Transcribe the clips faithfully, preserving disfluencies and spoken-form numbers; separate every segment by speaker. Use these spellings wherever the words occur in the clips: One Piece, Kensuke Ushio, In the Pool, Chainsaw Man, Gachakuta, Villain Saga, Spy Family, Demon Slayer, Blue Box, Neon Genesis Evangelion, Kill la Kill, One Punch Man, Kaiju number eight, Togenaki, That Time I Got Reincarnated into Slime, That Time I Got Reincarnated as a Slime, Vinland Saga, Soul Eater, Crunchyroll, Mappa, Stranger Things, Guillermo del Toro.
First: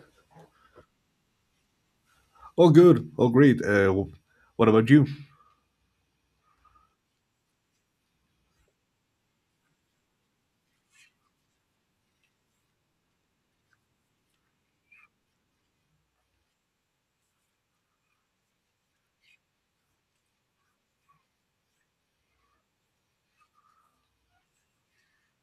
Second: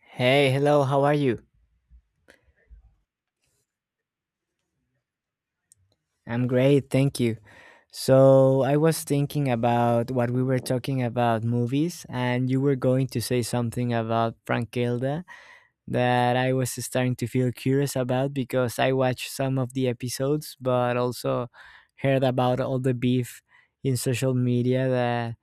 Speaker 1: Hey, hello, how are you?
Speaker 2: Oh, good. Oh, great. Uh, what about you?
Speaker 1: I'm great, thank you. So, I was thinking about what we were talking about movies, and you were going to say something about Frank Gilda that I was starting to feel curious about because I watched some of the episodes, but also heard about all the beef in social media that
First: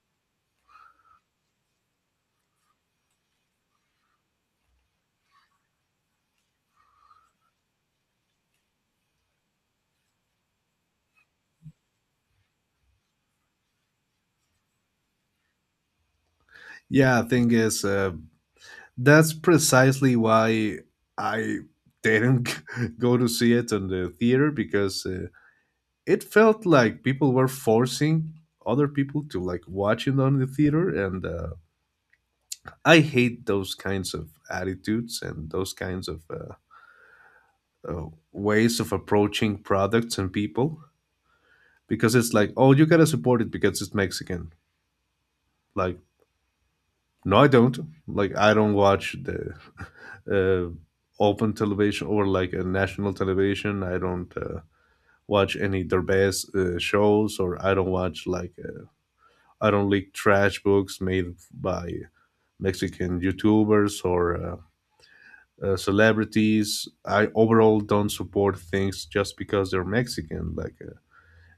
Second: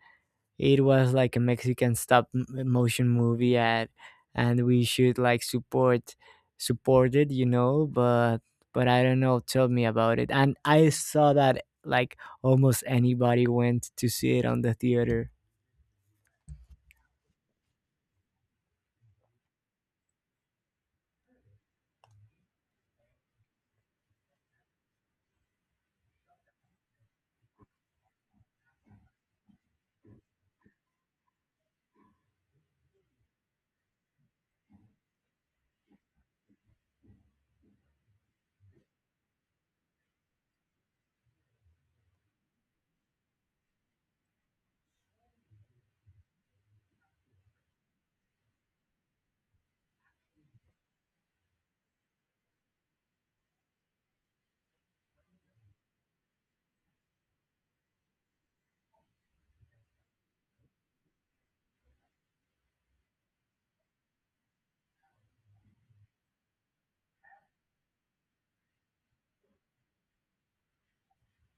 Speaker 1: it was like a mexican stop m- motion movie at and we should like support support it you know but but I don't know, tell me about it. And I saw that like almost anybody went to see it on the theater.
Speaker 2: Yeah, thing is, uh, that's precisely why I didn't go to see it in the theater because uh, it felt like people were forcing other people to like watch it on the theater, and uh, I hate those kinds of attitudes and those kinds of uh, uh, ways of approaching products and people because it's like, oh, you gotta support it because it's Mexican. Like, no, I don't. Like, I don't watch the uh, open television or like a national television. I don't uh, watch any Derbez uh, shows, or I don't watch like uh, I don't like trash books made by Mexican YouTubers or uh, uh, celebrities. I overall don't support things just because they're Mexican. Like uh,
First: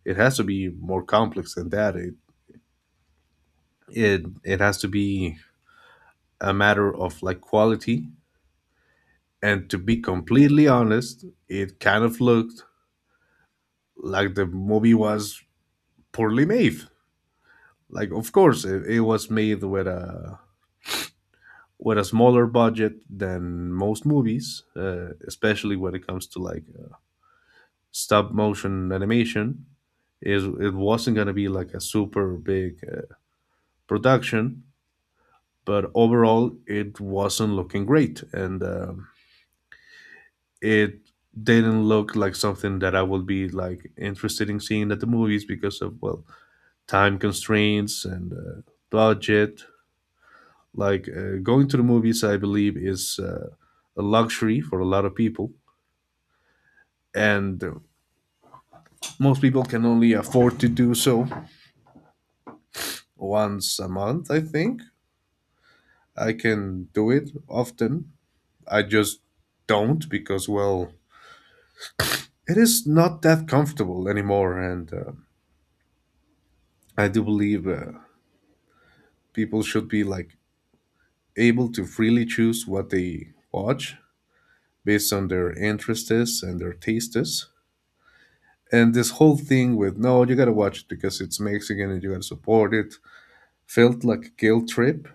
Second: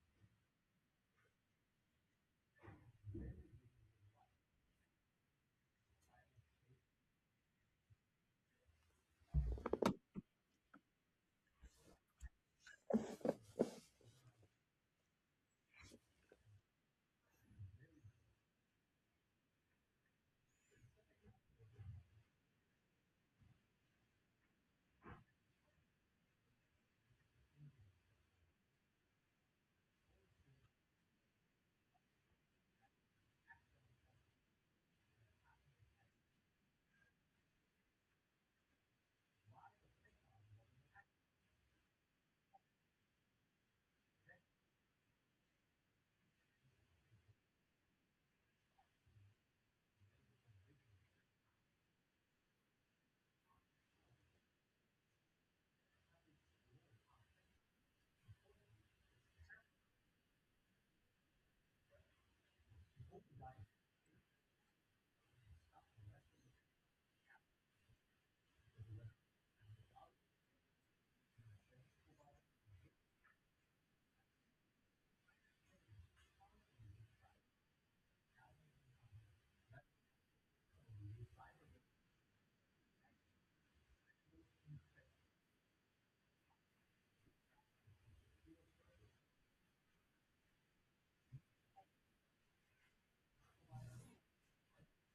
Speaker 2: it has to be more complex than that. It it it has to be a matter of like quality. And to be completely honest, it kind of looked like the movie was poorly made. Like, of course, it, it was made with a with a smaller budget than most movies, uh, especially when it comes to like uh, stop motion animation. Is it wasn't gonna be like a super big uh, production, but overall, it wasn't looking great, and um, it didn't look like something that I would be like interested in seeing at the movies because of, well, time constraints and uh, budget. Like uh, going to the movies, I believe, is uh, a luxury for a lot of people, and uh, most people can only afford to do so once a month. I think I can do it often. I just don't because, well, it is not that comfortable anymore, and uh, I do believe uh, people should be like able to freely choose what they watch based on their interests and their tastes. And this whole thing with no, you gotta watch it because it's Mexican and you gotta support it felt like a guilt trip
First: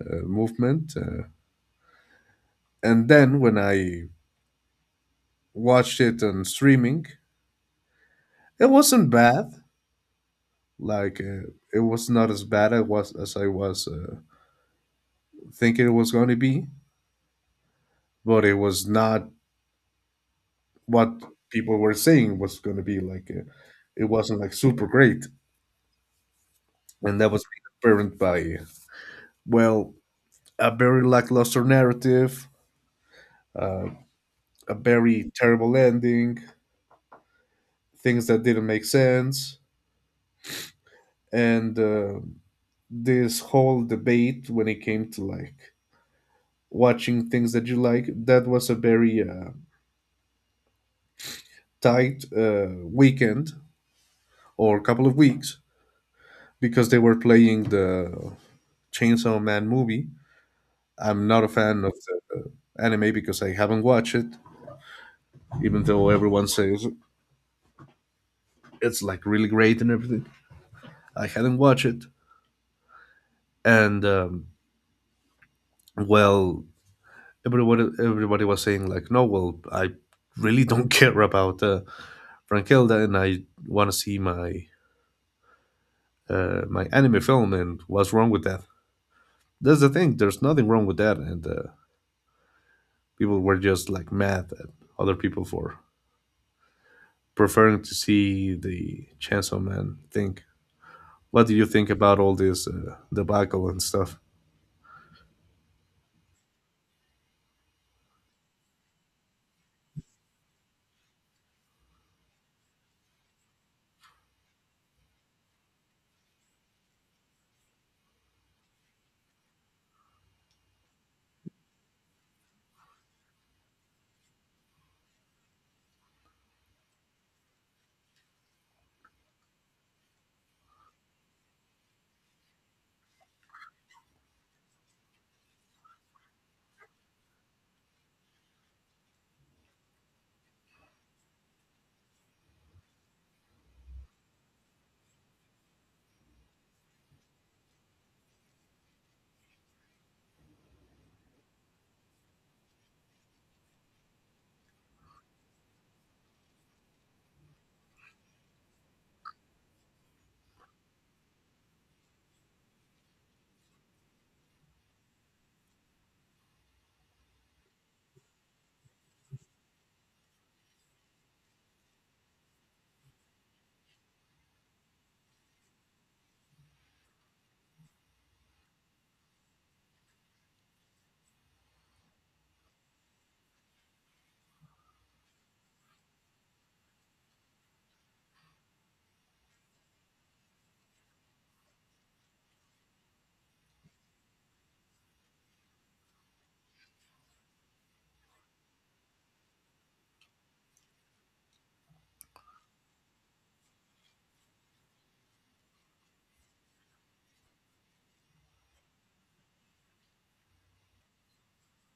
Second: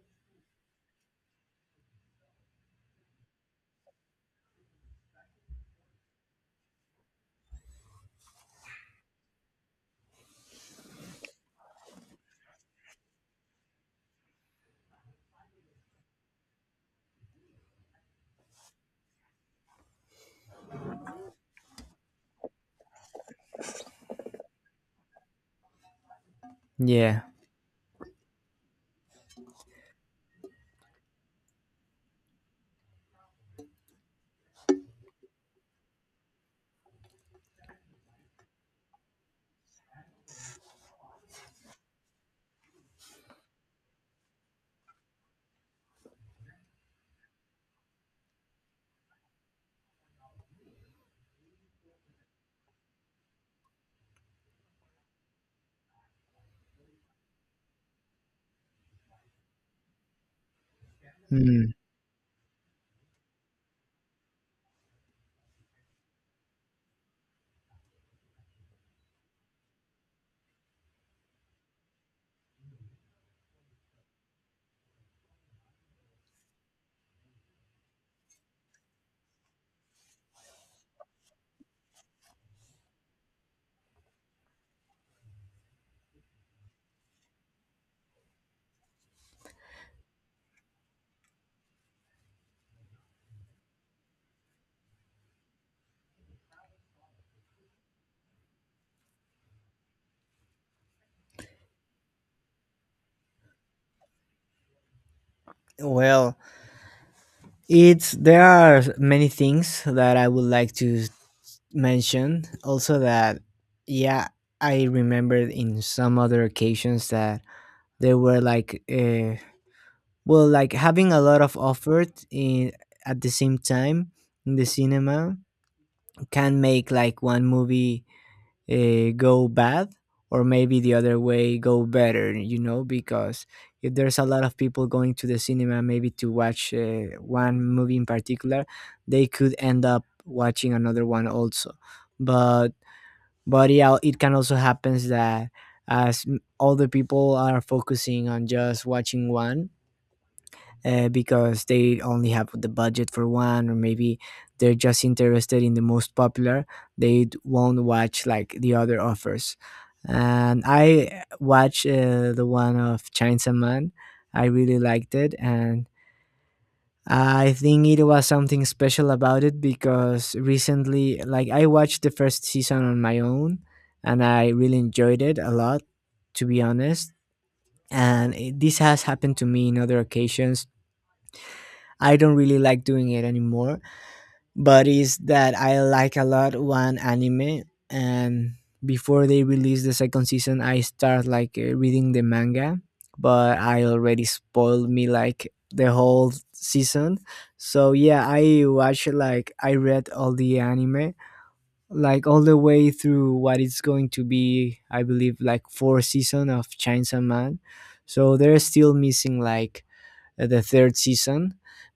Speaker 2: uh, movement. Uh, and then when I watched it on streaming, it wasn't bad. Like uh, it was not as bad as was as I was uh, thinking it was going to be, but it was not what people were saying was going to be. Like uh, it wasn't like super great, and
Speaker 1: Yeah.
Speaker 2: that was made apparent by, well, a very lackluster narrative, uh, a very terrible ending, things that didn't make sense, and uh, this whole debate when it came to like watching things that you like. That was a very uh, tight uh, weekend or couple of weeks because they were playing the Chainsaw Man movie. I'm not a
Speaker 1: Hmm.
Speaker 2: fan of the uh, anime because I haven't watched it, even though everyone says it's like really great and everything. I hadn't watched it, and um, well, everybody everybody was saying like, no, well, I really don't care about uh, Frankilda, and I want to see my uh, my anime film, and what's wrong with that? That's the thing, there's nothing wrong with that, and uh, people were just like mad at other people for preferring to see the Chainsaw Man thing. What do you think about all this uh, debacle and stuff?
Speaker 1: Well, it's there are many things that I would like to mention also. That yeah I remembered in some other occasions that there were like uh, well, like having a lot of offered in at the same time in the cinema can make like one movie uh, go bad, or maybe the other way go better, you know, because if there's a lot of people going to the cinema maybe to watch uh, one movie in particular, they could end up watching another one also. But but yeah, it can also happens that as m- all the people are focusing on just watching one, uh, because they only have the budget for one, or maybe they're just interested in the most popular, they d- won't watch like the other offers. And I watched uh, the one of Chainsaw Man. I really liked it, and I think it was something special about it because recently, like, I watched the first season on my own and I really enjoyed it a lot, to be honest. And it, this has happened to me in other occasions. I don't really like doing it anymore, but is that I like a lot one anime, and before they release the second season, I start like uh, reading the manga, but I already spoiled me like the whole season. So yeah, I watched like I read all the anime like all the way through what it's going to be, I believe like four season of Chainsaw Man. So they're still missing like uh, the third season,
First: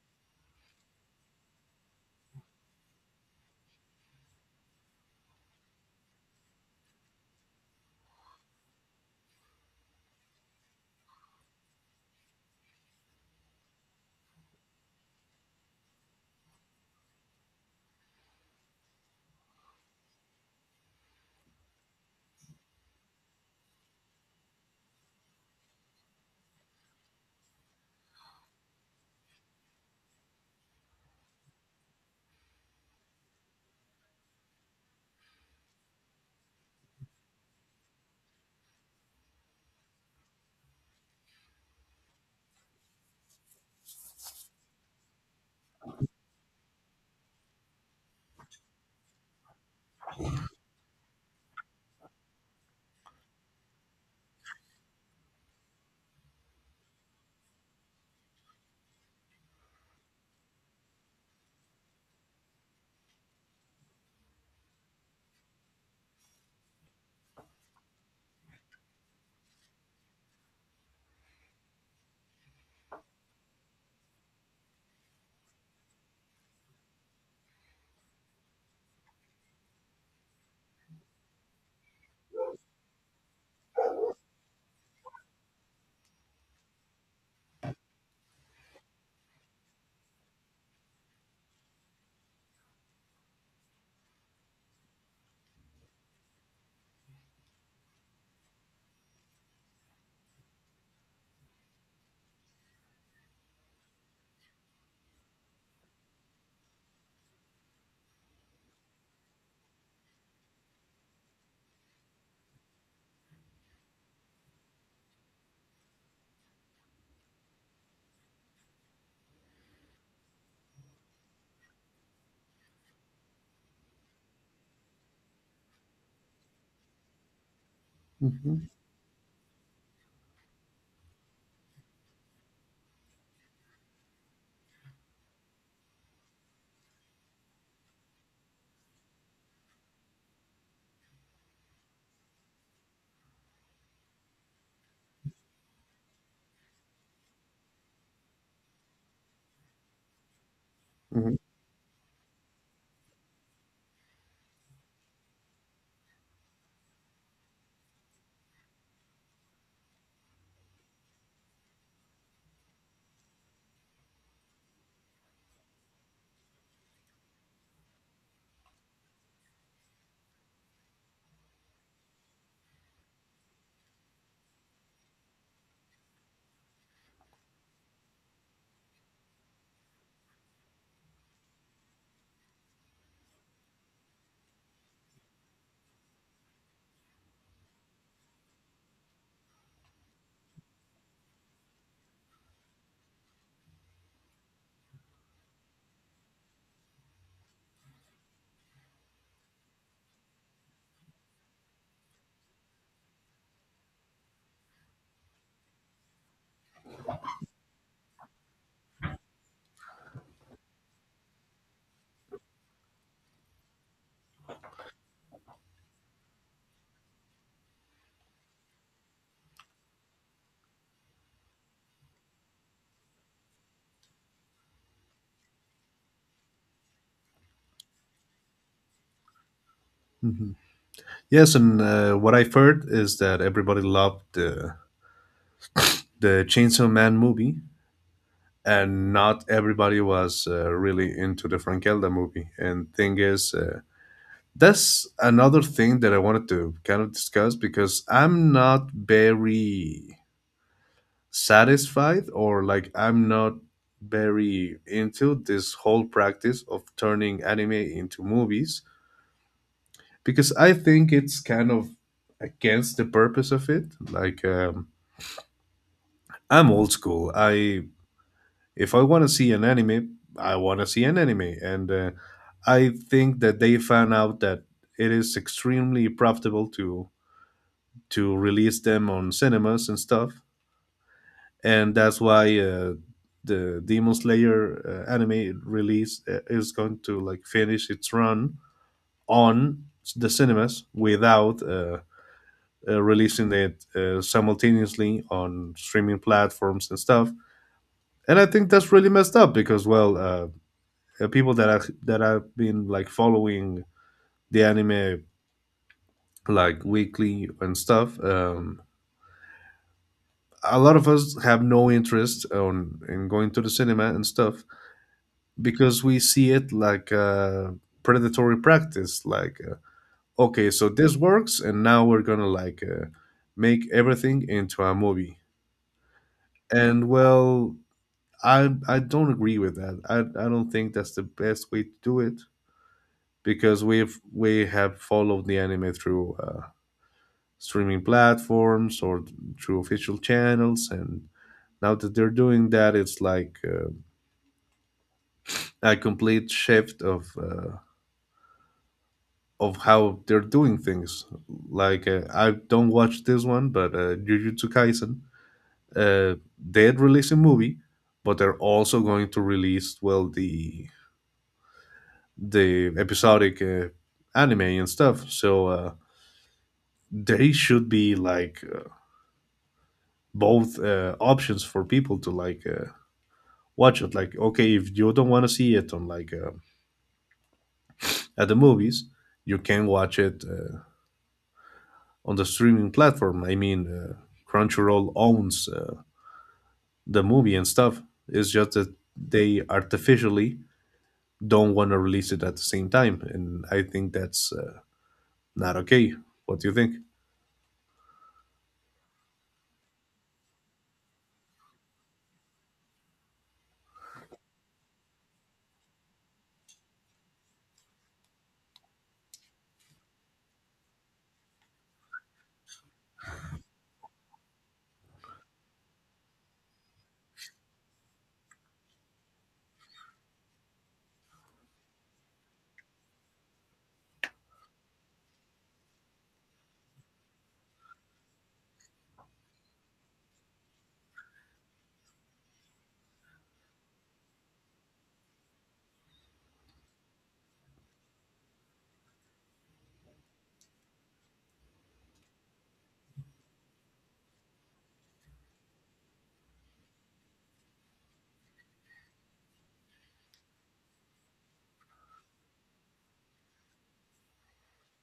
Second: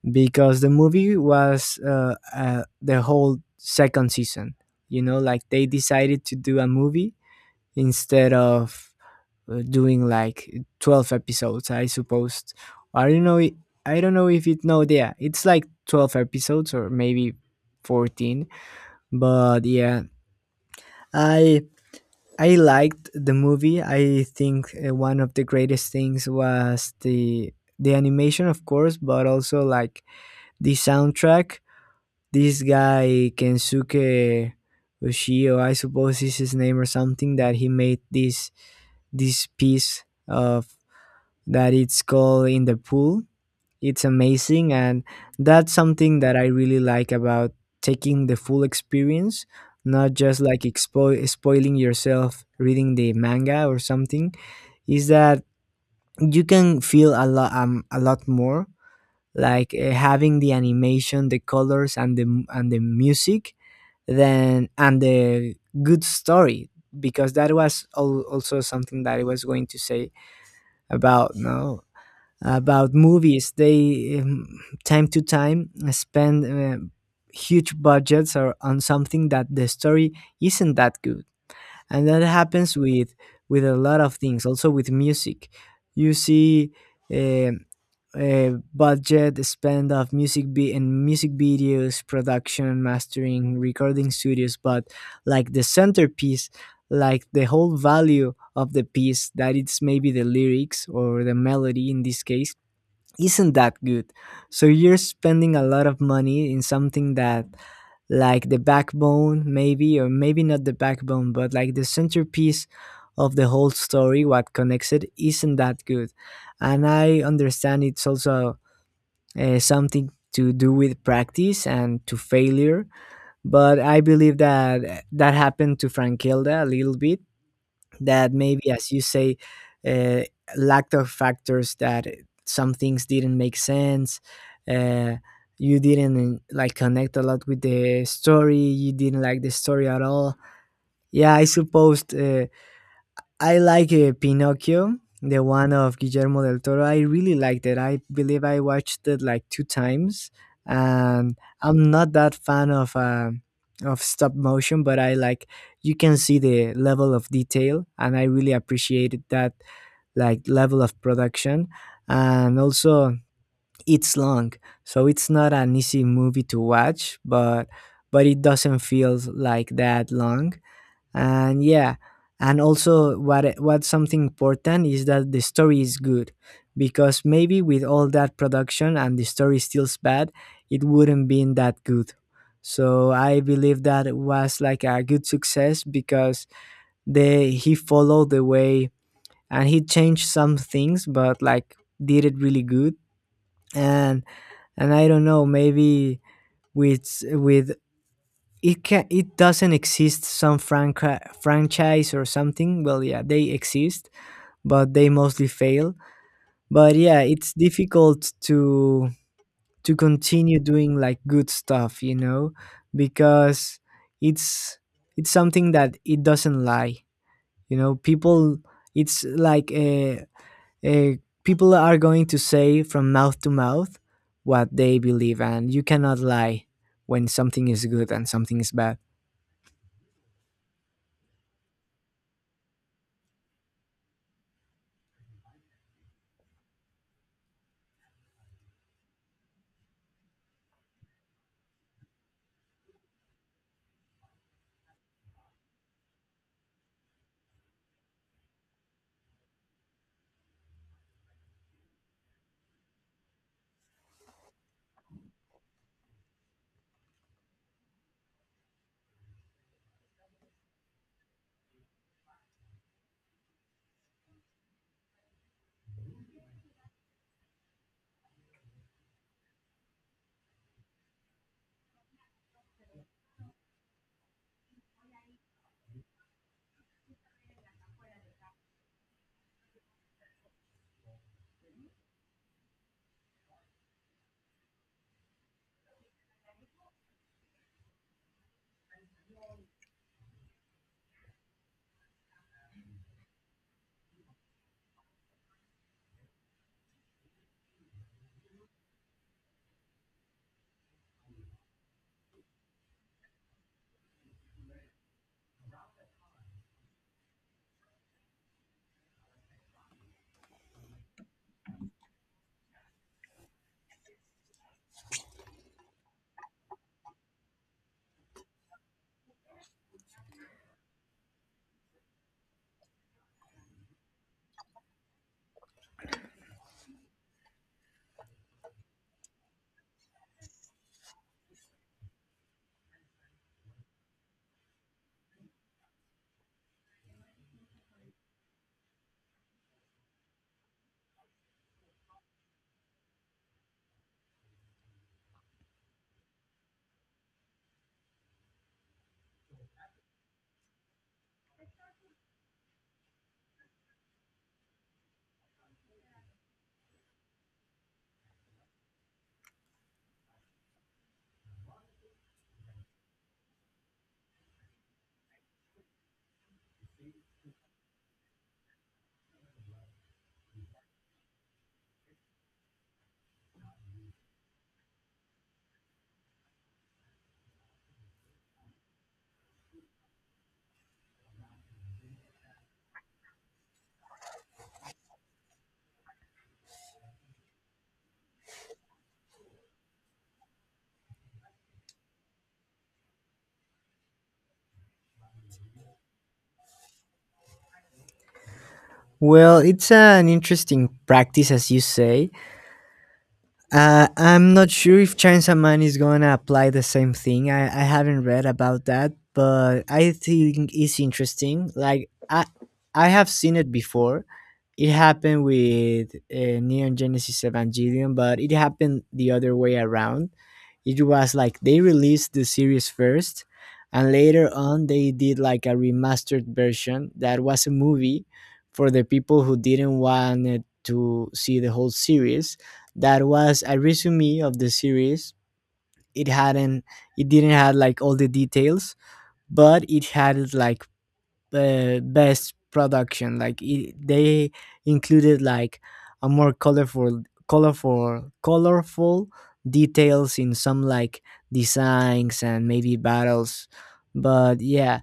Speaker 1: because the movie was uh, uh, the whole second season. You know, like they decided to do a movie instead of uh, doing like twelve episodes, I suppose. I don't know. i- I don't know if it. No, yeah, it's like twelve episodes or maybe fourteen. But yeah, I I liked the movie. I think uh, one of the greatest things was the the animation, of course, but also like the soundtrack. This guy Kensuke Ushio, I suppose is his name or something, that he made this this piece of that it's called In the Pool. It's amazing. And that's something that I really like about taking the full experience, not just like expo- spoiling yourself reading the manga or something, is that you can feel a lot um, a lot more, like uh, having the animation, the colors and the and the music, then and the good story. Because that was al- also something that I was going to say about no, about movies. They um, time to time spend uh, huge budgets or on something that the story isn't that good. And that happens with with a lot of things, also with music. You see, um uh, budget spend of music vi- in music videos, production, mastering, recording studios, but like the centerpiece, like the whole value of the piece that it's maybe the lyrics or the melody in this case isn't that good. So you're spending a lot of money in something that like the backbone, maybe, or maybe not the backbone but like the centerpiece of the whole story, what connects it, isn't that good. And I understand it's also uh, something to do with practice and to failure. But I believe that that happened to Frankelda a little bit. That
Speaker 2: Hmm.
Speaker 1: maybe, as you say, uh, lack of factors that some things didn't make sense. Uh, you didn't like connect a lot with the story. You didn't like the story at all. Yeah, I suppose uh, I like uh, Pinocchio, the one of Guillermo del Toro. I really liked it. I believe I watched it like two times,
Speaker 2: Hmm.
Speaker 1: and I'm not that fan of uh, of stop motion, but I like you can see the level of detail, and I really appreciated that like level of production. And also it's long, so it's not an easy movie to watch, but but it doesn't feel like that long. And yeah, and also what what's something important is that the story is good, because maybe with all that production and the story stills bad, it wouldn't been that good. So I believe that it was like a good success because they he followed the way and he changed some things but like did it really good. And and I don't know, maybe with with it can, it doesn't exist some franca franchise or something. Well, yeah, they exist, but they mostly fail. But yeah, it's difficult to to continue doing like good stuff, you know, because it's it's something that it doesn't lie. You know, people, it's like a, a people are going to say from mouth to mouth what they believe, and you cannot lie when something is good and something is bad.
Speaker 2: Hmm. Yes, and uh, what I've heard is that everybody loved uh, the Chainsaw Man movie, and not everybody was uh, really into the Frankelda movie. And thing is, uh, that's another thing that I wanted to kind of discuss because I'm not very satisfied, or like I'm not very into this whole practice of turning anime into movies because I think it's kind of against the purpose of it. Like um, I'm old school. I, if I want to see an anime, I want to see an anime. And uh, I think that they found out that it is extremely profitable to to release them on cinemas and stuff, and that's why uh, the Demon Slayer uh, anime release uh, is going to like finish its run on the cinemas without. Uh, uh, releasing it uh, simultaneously on streaming platforms and stuff, and I think that's really messed up because, well, uh, the people that are that have been like following the anime like weekly and stuff. Um, a lot of us have no interest on in going to the cinema and stuff because we see it like a predatory practice. Like, uh, okay, so this works, and now we're gonna like uh, make everything into a movie. And well, I I don't agree with that. I I don't think that's the best way to do it because we've we have followed the anime through uh, streaming platforms or through official channels, and now that they're doing that, it's like uh, a complete shift of uh, of how they're doing things. Like uh, I don't watch this one, but uh, Jujutsu Kaisen, uh, they had released a movie, but they're also going to release, well, the the episodic uh, anime and stuff, so uh, they should be like uh, both uh, options for people to like uh, watch it. Like, okay, if you don't want to see it on like uh, at the movies, you can watch it uh, on the streaming platform. I mean, uh, Crunchyroll owns uh, the movie and stuff. It's just that they artificially don't want to release it at the same time, and I think that's uh, not okay. What do you think?
Speaker 1: Well, it's an interesting practice, as you say. Uh, I'm not sure if Chainsaw Man is gonna apply the same thing. I, I haven't read about that, but I think it's interesting. Like I I have seen it before. It happened with uh, Neon Genesis Evangelion, but it happened the other way around. It was like they released the series first, and later on they did like a remastered version that was a movie for the people who didn't want to see the whole series, that was a resume of the series. It hadn't, it didn't have like all the details, but it had like uh, best production. Like it, they included like a more colorful, colorful, colorful details in some like designs and maybe battles. But yeah,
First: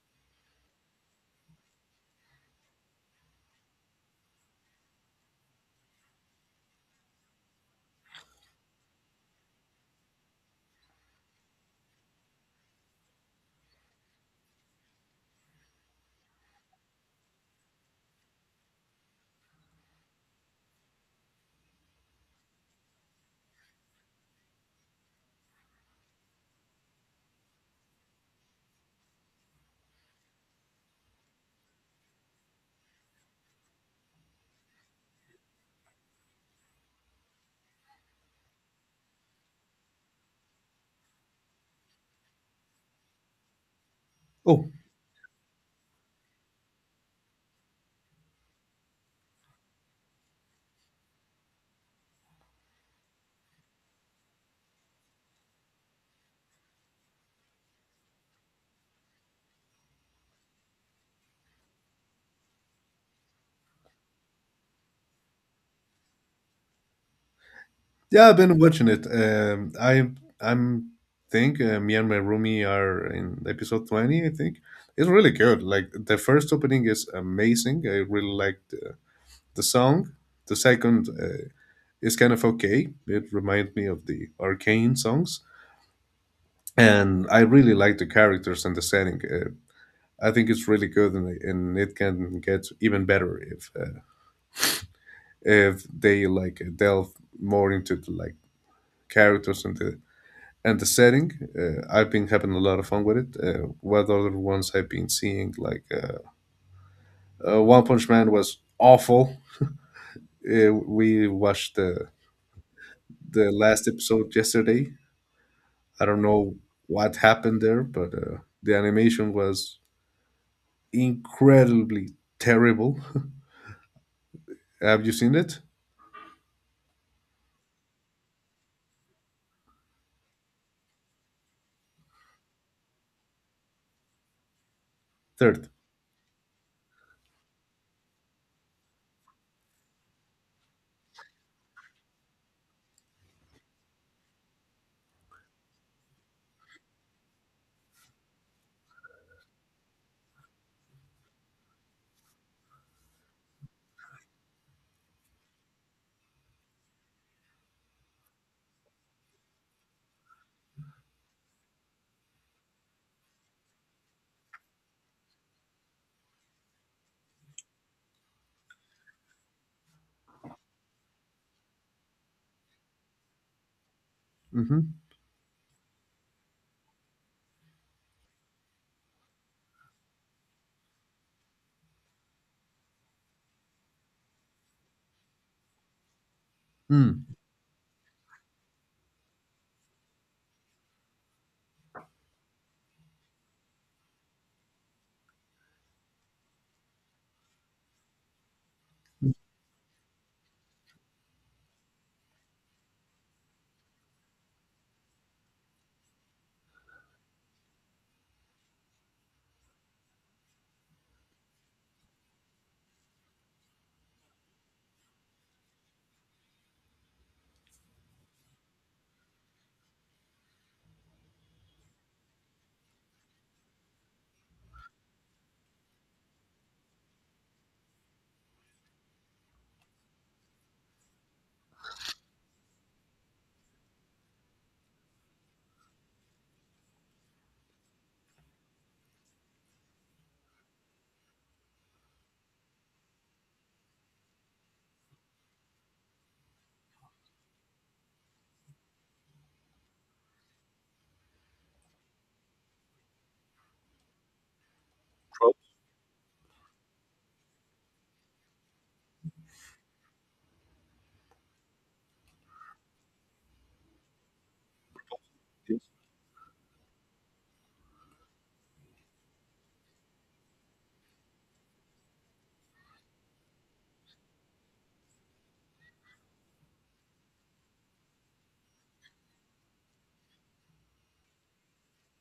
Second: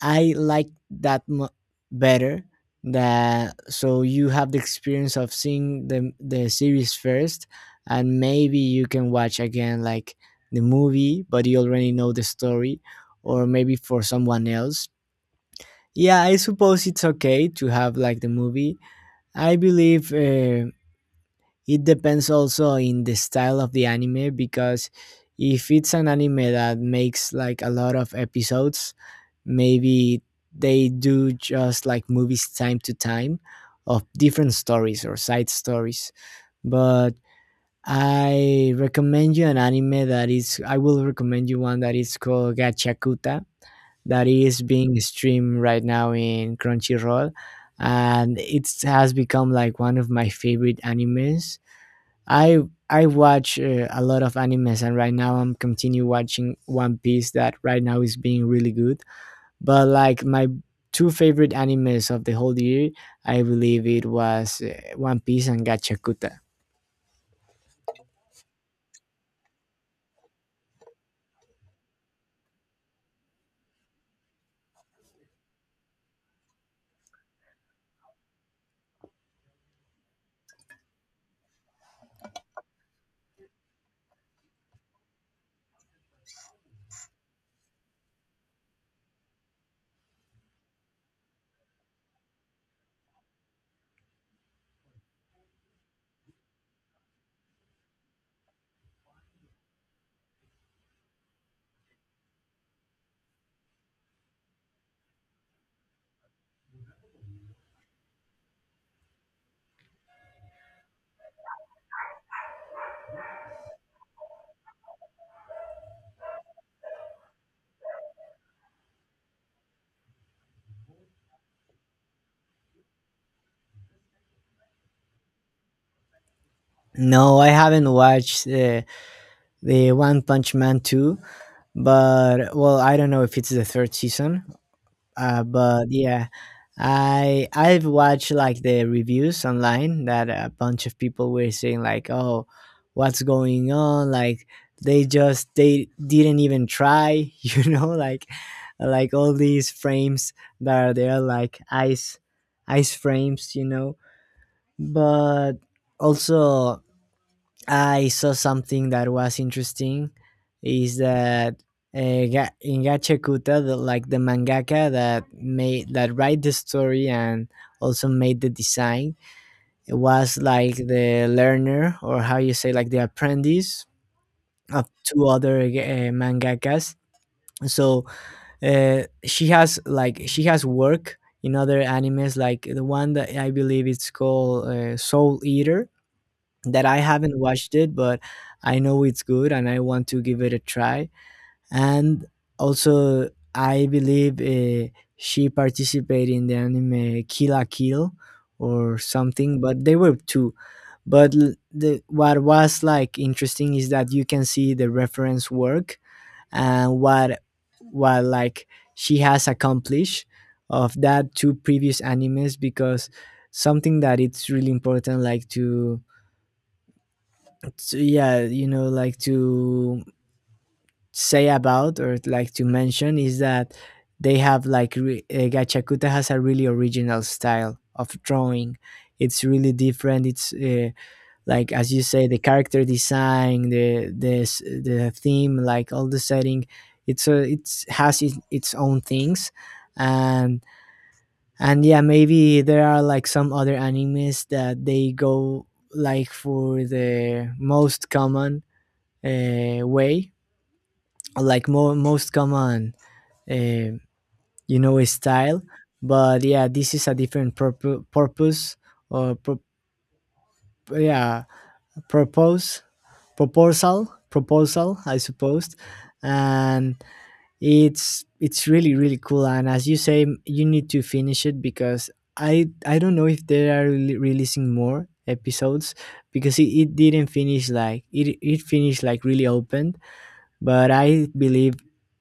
Speaker 1: I like that mo- better. That so you have the experience of seeing the the series first, and maybe you can watch again like the movie, but you already know the story, or maybe for someone else. Yeah, I suppose it's okay to have like the movie. I believe uh, it depends also in the style of the anime, because if it's an anime that makes like a lot of episodes, maybe they do just like movies time to time of different stories or side stories. But I recommend you an anime that is I will recommend you one that is called Gachakuta, that is
Speaker 2: Oh.
Speaker 1: being streamed right now in Crunchyroll, and it has become like one of my favorite animes. I i watch uh, a lot of animes, and right now I'm continue watching One Piece that right now is being really good. But like my two favorite animes of the whole year, I believe it was uh, One Piece and Gachakuta.
Speaker 2: Yeah, I've been watching it. Um, I I'm think uh, me and my roomie are in episode twenty. I think it's really good. Like the first opening is amazing. I really liked uh, the song. The second uh, is kind of okay. It reminds me of the Arcane songs, and I really like the characters and the setting. Uh, I think it's really good, and, and it can get even better if uh, if they like delve more into the, like, characters and the and the setting. Uh, I've been having a lot of fun with it. Uh, what other ones I've been seeing, like uh, uh, One Punch Man was awful. Uh, we watched the the last episode yesterday. I don't know what happened there, but uh, the animation was incredibly terrible. Have you seen it?
Speaker 1: No, I haven't watched uh, the One Punch Man two, but well, I don't know if it's the third season. Uh,
Speaker 2: third.
Speaker 1: but yeah, I I've watched like the reviews online that a bunch of people were saying like, "Oh, what's going on?" Like they just they didn't even try, you know, like like all these frames that are there like ice ice frames, you know. But also I saw something that was interesting is that uh, Ga- Ingache Kuta, the, like the mangaka that made that write the story and also made the design, was like the learner or how you say like the apprentice of
Speaker 2: Mm-hmm.
Speaker 1: two other uh, mangakas. So uh, she has like she has work in other animes like the one that I believe it's called uh, Soul Eater, that I
Speaker 2: Mm-hmm.
Speaker 1: haven't watched it, but I know it's good and I want to give it a try. And also, I believe uh, she participated in the anime Kill la Kill or something, but they were two. But l- the, what was like interesting is that you can see the reference work and what what like she has accomplished of that two previous animes. Because something that it's really important like to, so yeah, you know, like to say about or like to mention is that they have like re- uh, Gachakuta has a really original style of drawing. It's really different, it's uh, like as you say the character design, the the s- the theme, like all the setting, it's a it's has it, its own things. And and yeah, maybe there are like some other animes that they go like for the most common uh, way, like mo- most common, uh, you know, style. But yeah, this is a different purpo- purpose or pro- yeah propose, proposal proposal I suppose. And it's it's really really cool. And as you say, you need to finish it because I I don't know if they are re- releasing more episodes because it, it didn't finish like it it finished like really open, but I believe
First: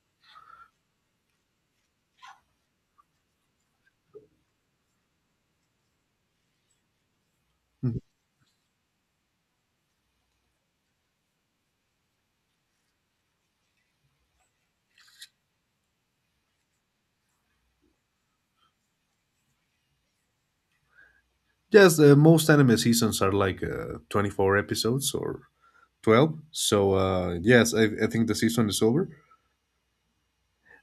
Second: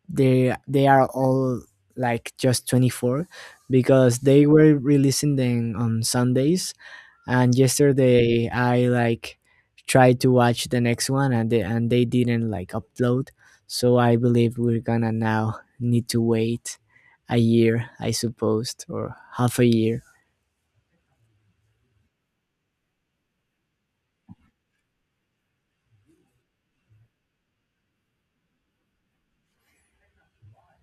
Speaker 1: they they are all like just twenty-four because they were releasing them on Sundays, and yesterday I like tried to watch the next one and they, and they didn't like upload. So I believe we're gonna now need to wait a year, I suppose, or half a year.
Speaker 2: Yes, uh, most anime seasons are like uh, twenty-four episodes or twelve. So, uh, yes, I, I think the season is over.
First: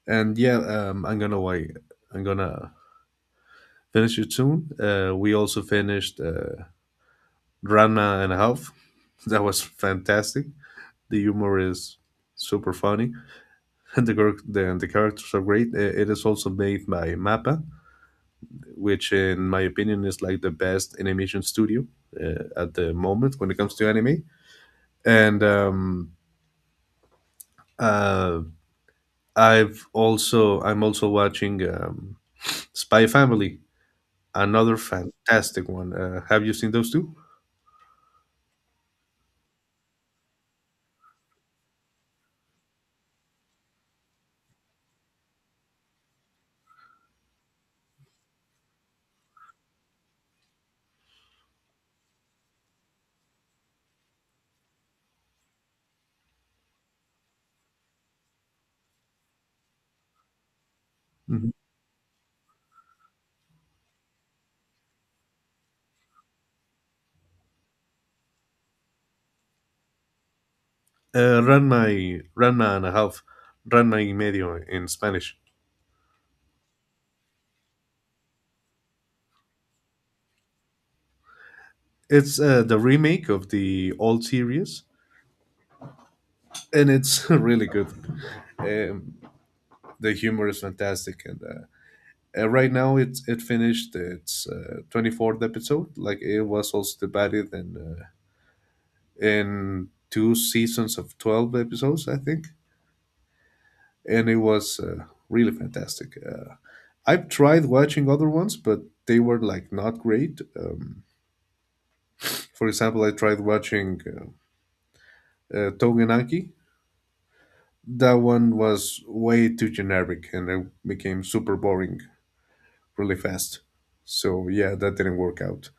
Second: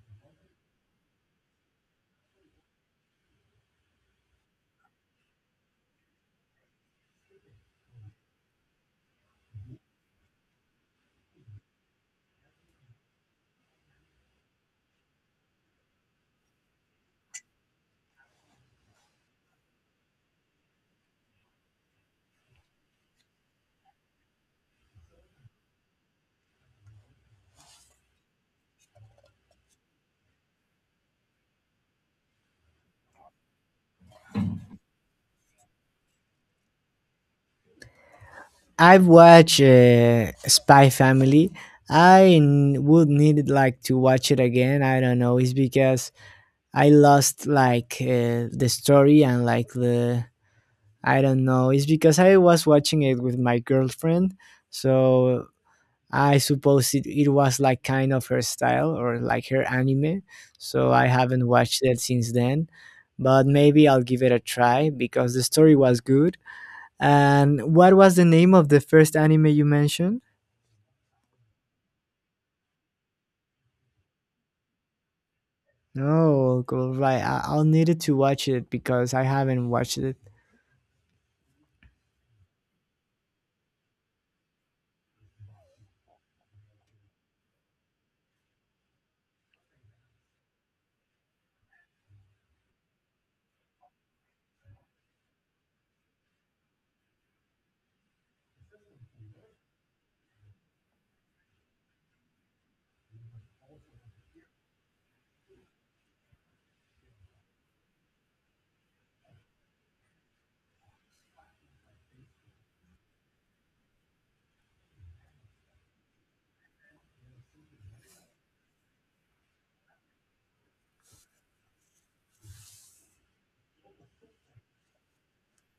Speaker 2: And yeah, um, I'm gonna wait. I'm gonna finish it soon. Uh, we also finished uh, Ranma and a Half. That was fantastic. The humor is super funny, and the char- the, the characters are great. Uh, It is also made by Mappa, which in my opinion is like the best animation studio uh, at the moment when it comes to anime. And um, uh, I've also I'm also watching um, Spy Family. Another fantastic one. Uh, have you seen those two?
Speaker 1: I've watched uh, Spy Family. I n- would need like to watch it again. I don't know, it's because I lost like uh, the story and like the, I don't know. It's because I was watching it with my girlfriend, so I suppose it, it was like kind of her style or like her anime. So I haven't
Speaker 2: Mm-hmm.
Speaker 1: watched it since then, but maybe I'll give it a try because the story was good. And what was the name of the first anime you mentioned?
Speaker 2: Uh, Ranma, y- Ranma and a Half, Ranma y Medio in Spanish.
Speaker 1: No, cool, right. I- I'll need it to watch it because I haven't watched it.
Speaker 2: It's uh, the remake of the old series, and it's really good. Um, the humor is fantastic, and uh, uh, right now it's it finished its uh, twenty-fourth episode. Like it was also divided in uh, in two seasons of twelve episodes, I think, and it was uh, really fantastic. Uh, I've tried watching other ones, but they were like not great. Um, for example, I tried watching uh, uh, Togenaki. That one was way too generic, and it became super boring really fast. So yeah, that didn't work out.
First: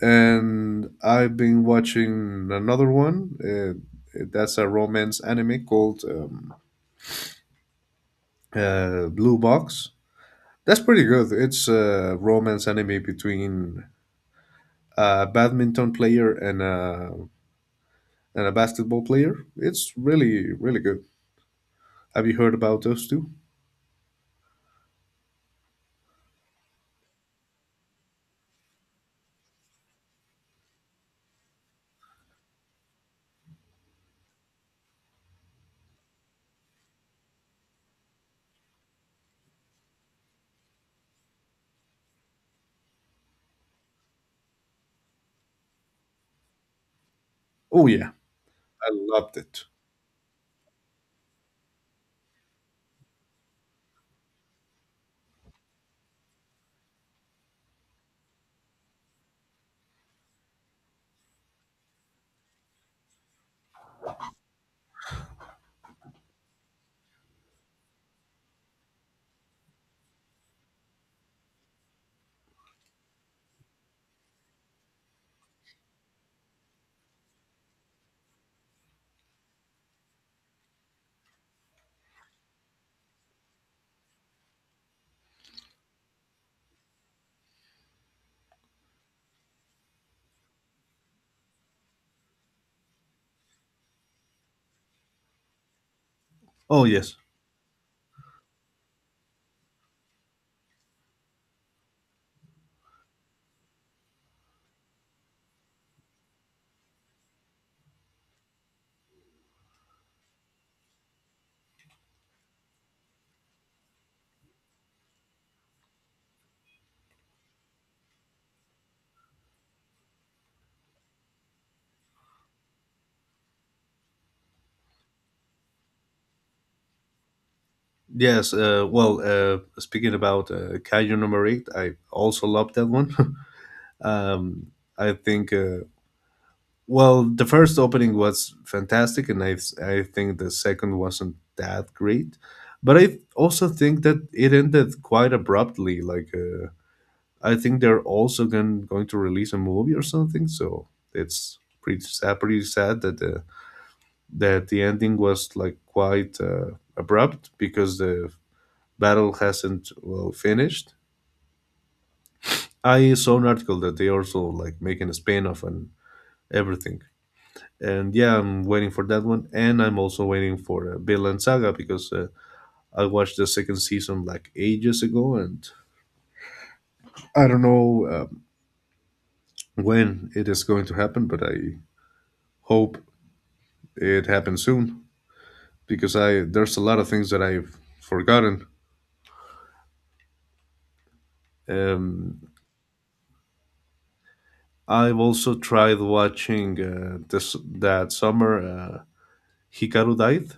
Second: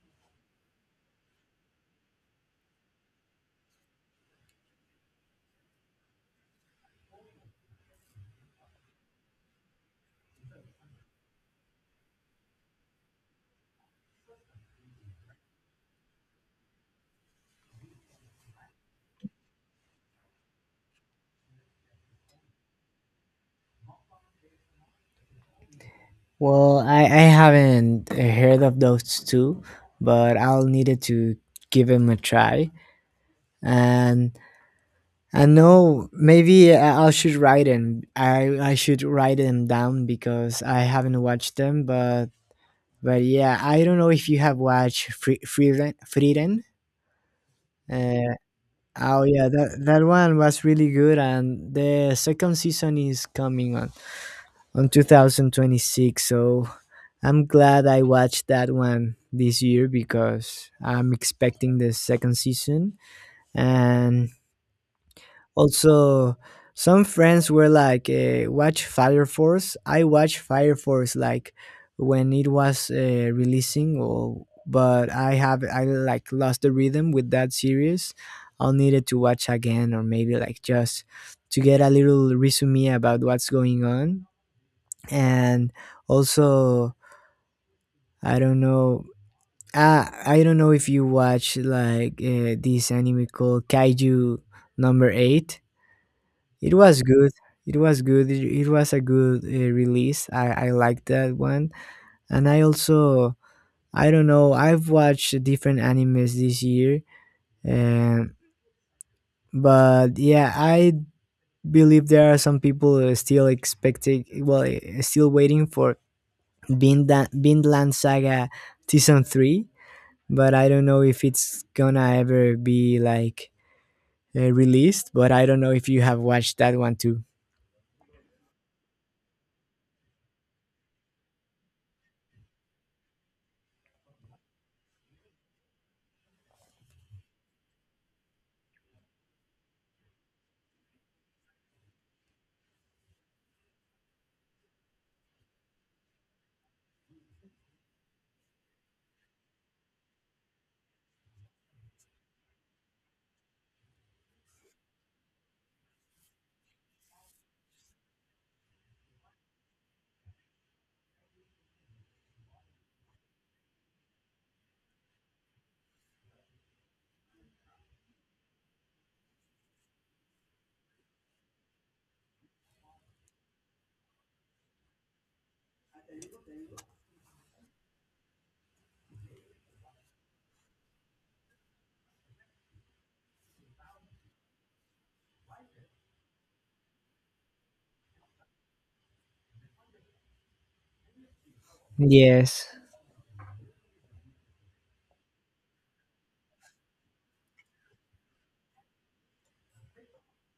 Speaker 2: And I've been watching another one. Uh, that's a romance anime called um, uh, Blue Box. That's pretty good. It's a romance anime between a badminton player and a and a basketball player. It's really, really good. Have you heard about those two?
Speaker 1: Well, I, I haven't heard of those two, but I'll need it to give them a try. And I know maybe I I should write them. I, I should write them down because I haven't watched them. But but yeah, I don't know if you have watched Free Freeden. Freeden.
Speaker 2: Oh yeah,
Speaker 1: Uh,
Speaker 2: I
Speaker 1: oh
Speaker 2: loved
Speaker 1: yeah,
Speaker 2: it.
Speaker 1: that that one was really good, and the second season is coming on. On two thousand twenty-six. So I'm glad I watched that one this year because I'm expecting the second season. And also, some friends were like, uh, watch Fire Force. I watched Fire Force like when it was uh, releasing. Or but I have, I like lost the rhythm with that series. I'll need it to watch again, or maybe like just to get a little resume about what's going on. And also, I don't know. Ah, I don't know if you watch like uh, this anime called Kaiju Number Eight. It
Speaker 2: Oh
Speaker 1: was
Speaker 2: yes,
Speaker 1: good. It was good. It, it was a good uh, release. I i liked that one. And I also, I don't know, I've watched different animes this year. um but yeah, I believe there are some people who are still expecting, well, eh, still waiting for Vinland, Vinland Saga season three, but I don't know if it's gonna ever be like uh, released. But I don't know if you have watched that one too.
Speaker 2: yes. Uh, well, uh, speaking about uh, Kaiju Number Eight, I also loved that one. um, I think. Uh, well, the first opening was fantastic, and I I think the second wasn't that great. But I also think that it ended quite abruptly. Like uh, I think they're also going going to release a movie or something. So it's pretty sad, pretty sad that the that the ending was like quite uh, abrupt because the battle hasn't well finished. I saw an article that they also like making a spin-off and everything. And yeah, I'm waiting for that one, and I'm also waiting for uh, Villain Saga because uh, I watched the second season like ages ago, and I don't know um, when it is going to happen, but I hope it happens soon because I there's a lot of things that I've forgotten. Um,
Speaker 1: Yes.
Speaker 2: I've also tried watching uh, this that summer uh, Hikaru died.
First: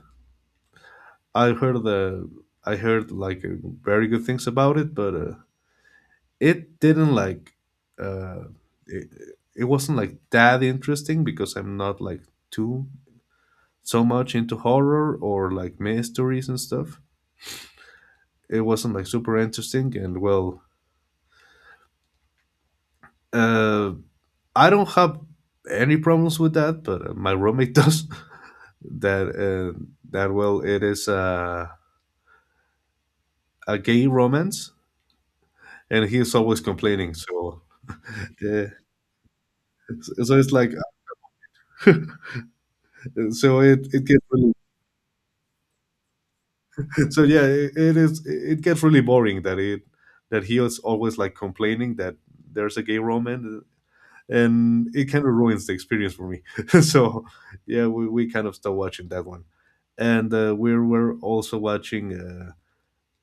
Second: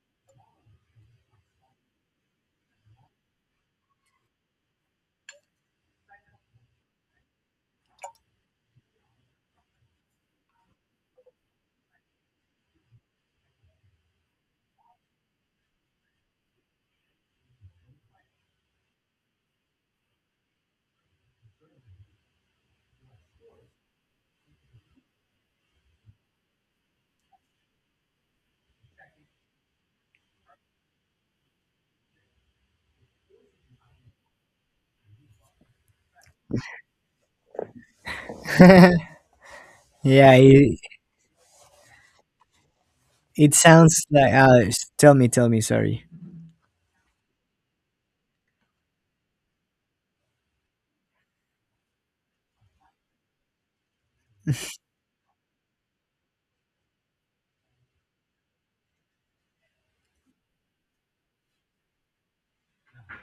Speaker 2: I heard the I heard like uh, very good things about it, but uh, it didn't like uh, it, it wasn't like that interesting because I'm not like too so much into horror or like mysteries and stuff. It wasn't like super interesting and, well, uh I don't have any problems with that, but uh, my roommate does. That uh, that well, it is uh, a gay romance, and he is always complaining. So, uh,
Speaker 1: Yeah.
Speaker 2: so it's like,
Speaker 1: It, it
Speaker 2: so it it
Speaker 1: sounds
Speaker 2: gets
Speaker 1: like.
Speaker 2: really,
Speaker 1: Uh, s- tell me. Tell me. Sorry.
Speaker 2: so yeah, it, it is it gets really boring that it that he is always like complaining that there's a gay romance, and it kind of ruins the experience for me. So, yeah, we we kind of stopped watching that one, and uh, we were also watching. Uh,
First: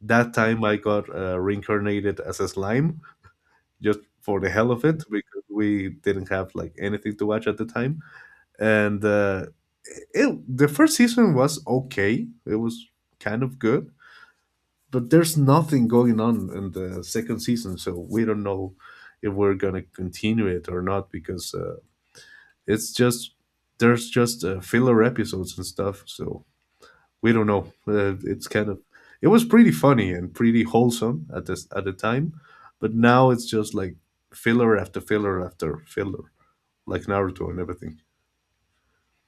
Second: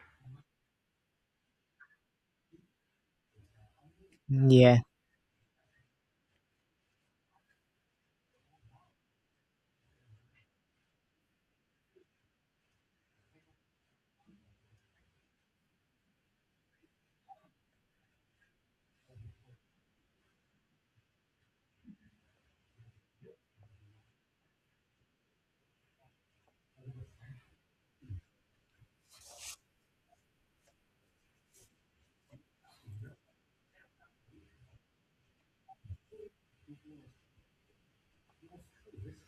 Speaker 2: that time I got uh, reincarnated as a slime just for the hell
Speaker 1: Yeah.
Speaker 2: of it because we didn't have like anything to watch at the time. And uh, it, the first season was okay; it was kind of good, but there's nothing going on in the second season, so we don't know if we're gonna continue it or not because uh, it's just there's just uh, filler episodes and stuff. So we don't know. Uh, it's kind of it was pretty funny and pretty wholesome at this at the time, but now it's just like filler after filler after filler, like Naruto and everything.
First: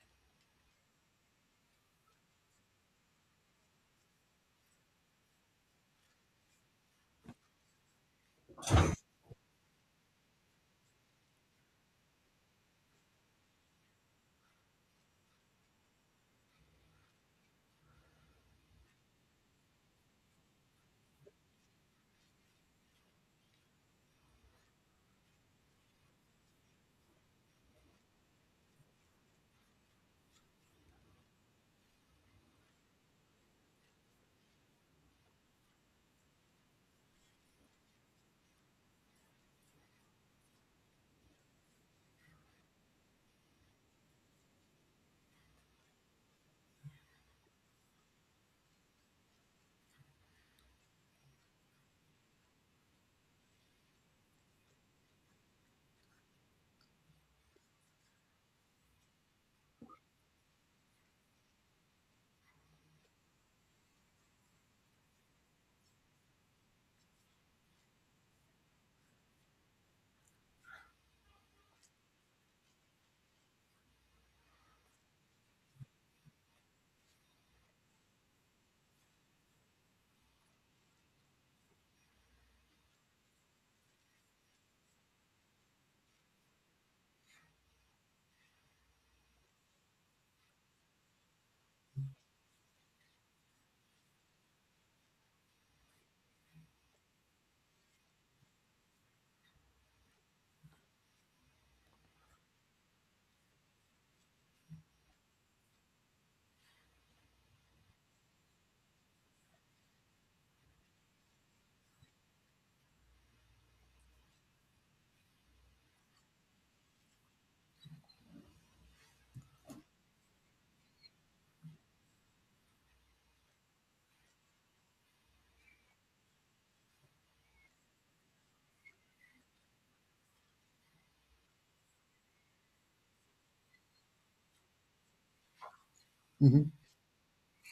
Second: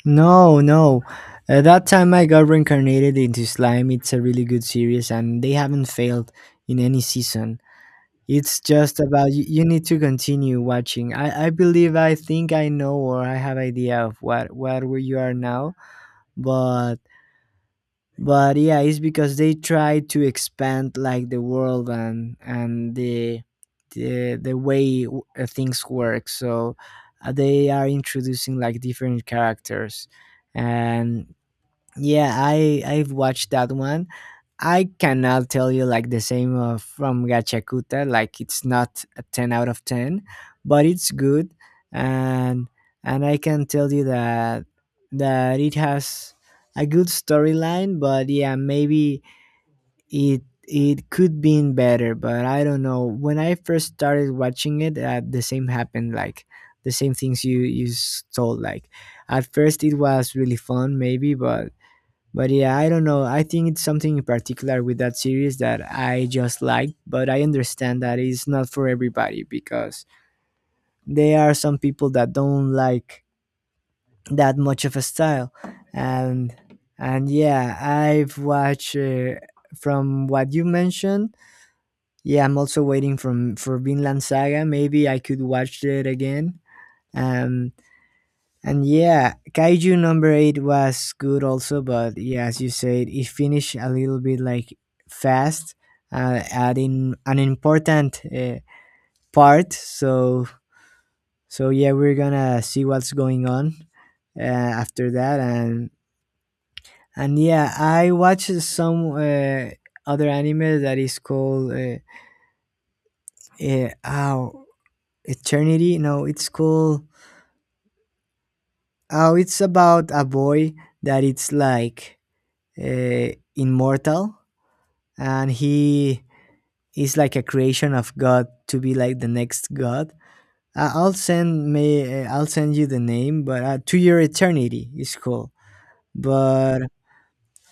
Speaker 1: No. No. Uh, That time I got reincarnated into slime. It's a really good series, and they haven't failed in any season. It's just about you, you need to continue watching. I, I believe, I think I know or I have idea of what what where you are now, but but yeah, it's because they try to expand like the world and and the the, the way w- uh, things work. So uh, they are introducing like different characters. And yeah, I I've watched that one. I cannot tell you like the same uh, from Gachakuta. Like it's not a ten out of ten, but it's good, and and I can tell you that that it has a good storyline. But yeah, maybe it it could been better, but I don't know. When I first started watching it, uh, the same happened. Like the same things you you s- told. Like at first it was really fun, maybe, but but yeah, I don't know. I think it's something in particular with that series that I just like, but I understand that it's not for everybody because there are some people that don't like that much of a style. And and yeah, I've watched uh, from what you mentioned. Yeah, I'm also waiting from for Vinland Saga. Maybe I could watch it again. Um And yeah, Kaiju number eight was good also, but yeah, as you said, it finished a little bit like fast, uh, adding an important uh, part. So so yeah, we're gonna see what's going on uh, after that, and and yeah, I watched some uh, other anime that is called uh, uh, oh, Eternity. No, it's called, oh, it's about a boy that it's like uh, immortal, and he is like a creation of God to be like the next God. I- I'll send me. I'll send you the name, but uh, To Your Eternity is cool.
Speaker 2: Mm-hmm.
Speaker 1: But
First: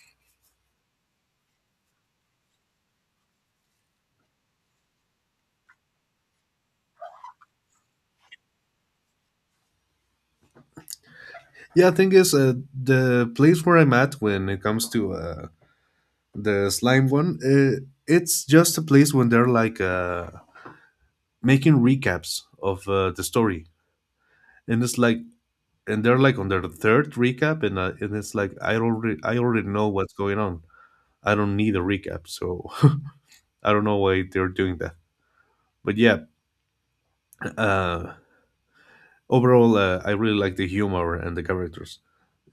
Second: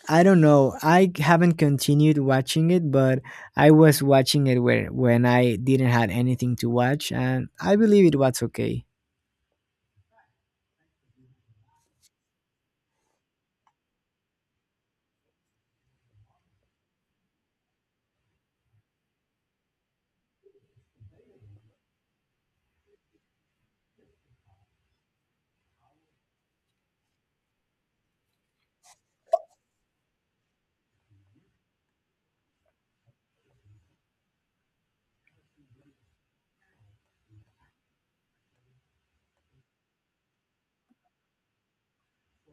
Speaker 1: I don't know. I haven't continued watching it, but I was watching it where when I didn't had anything to watch, and I believe it was okay.
Speaker 2: Yeah, thing is, uh, the place where I'm at when it comes to uh, the slime one, uh, it's just a place when they're like uh, making recaps of uh, the story, and it's like, and they're like on their third recap, and uh, and it's like I already I already know what's going on. I don't need a recap, so I don't know why they're doing that. But yeah, uh, overall, uh, I really like the humor and the characters.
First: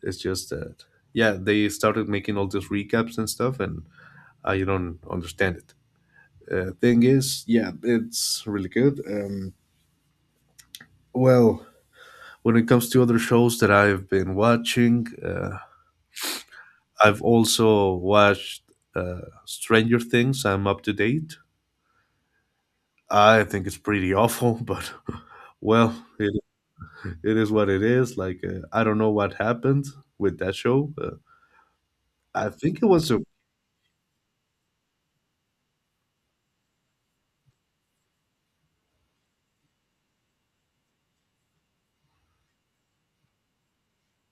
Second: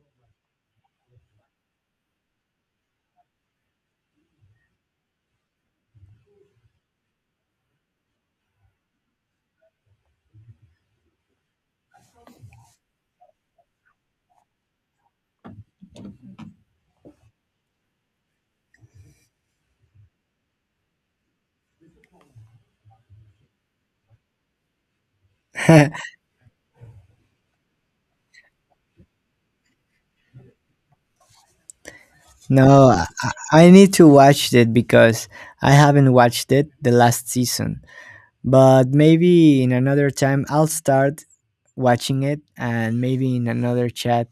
Speaker 2: It's just that, yeah, they started making all these recaps and stuff, and I don't understand it. Uh, thing is, yeah, it's really good. Um, well, when it comes to other shows that I've been watching, uh, I've also watched uh, Stranger Things. I'm up to date. I think it's pretty awful, but, well, it it is what it is. Like uh, I don't know what happened with that show. Uh, I think it
Speaker 1: no, I
Speaker 2: was a
Speaker 1: I need to watch it because I haven't watched it the last season. But maybe in another time I'll start watching it, and maybe in another chat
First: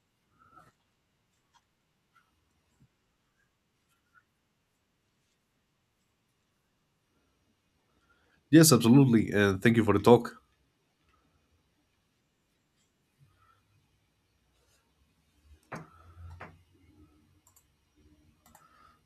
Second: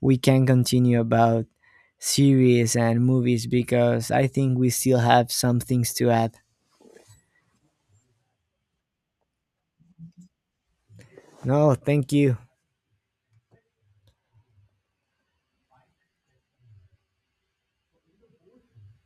Speaker 1: we can continue about series and movies because I think we still have some things to add.
Speaker 2: yes, absolutely. And thank you for the talk.
Speaker 1: No, thank you.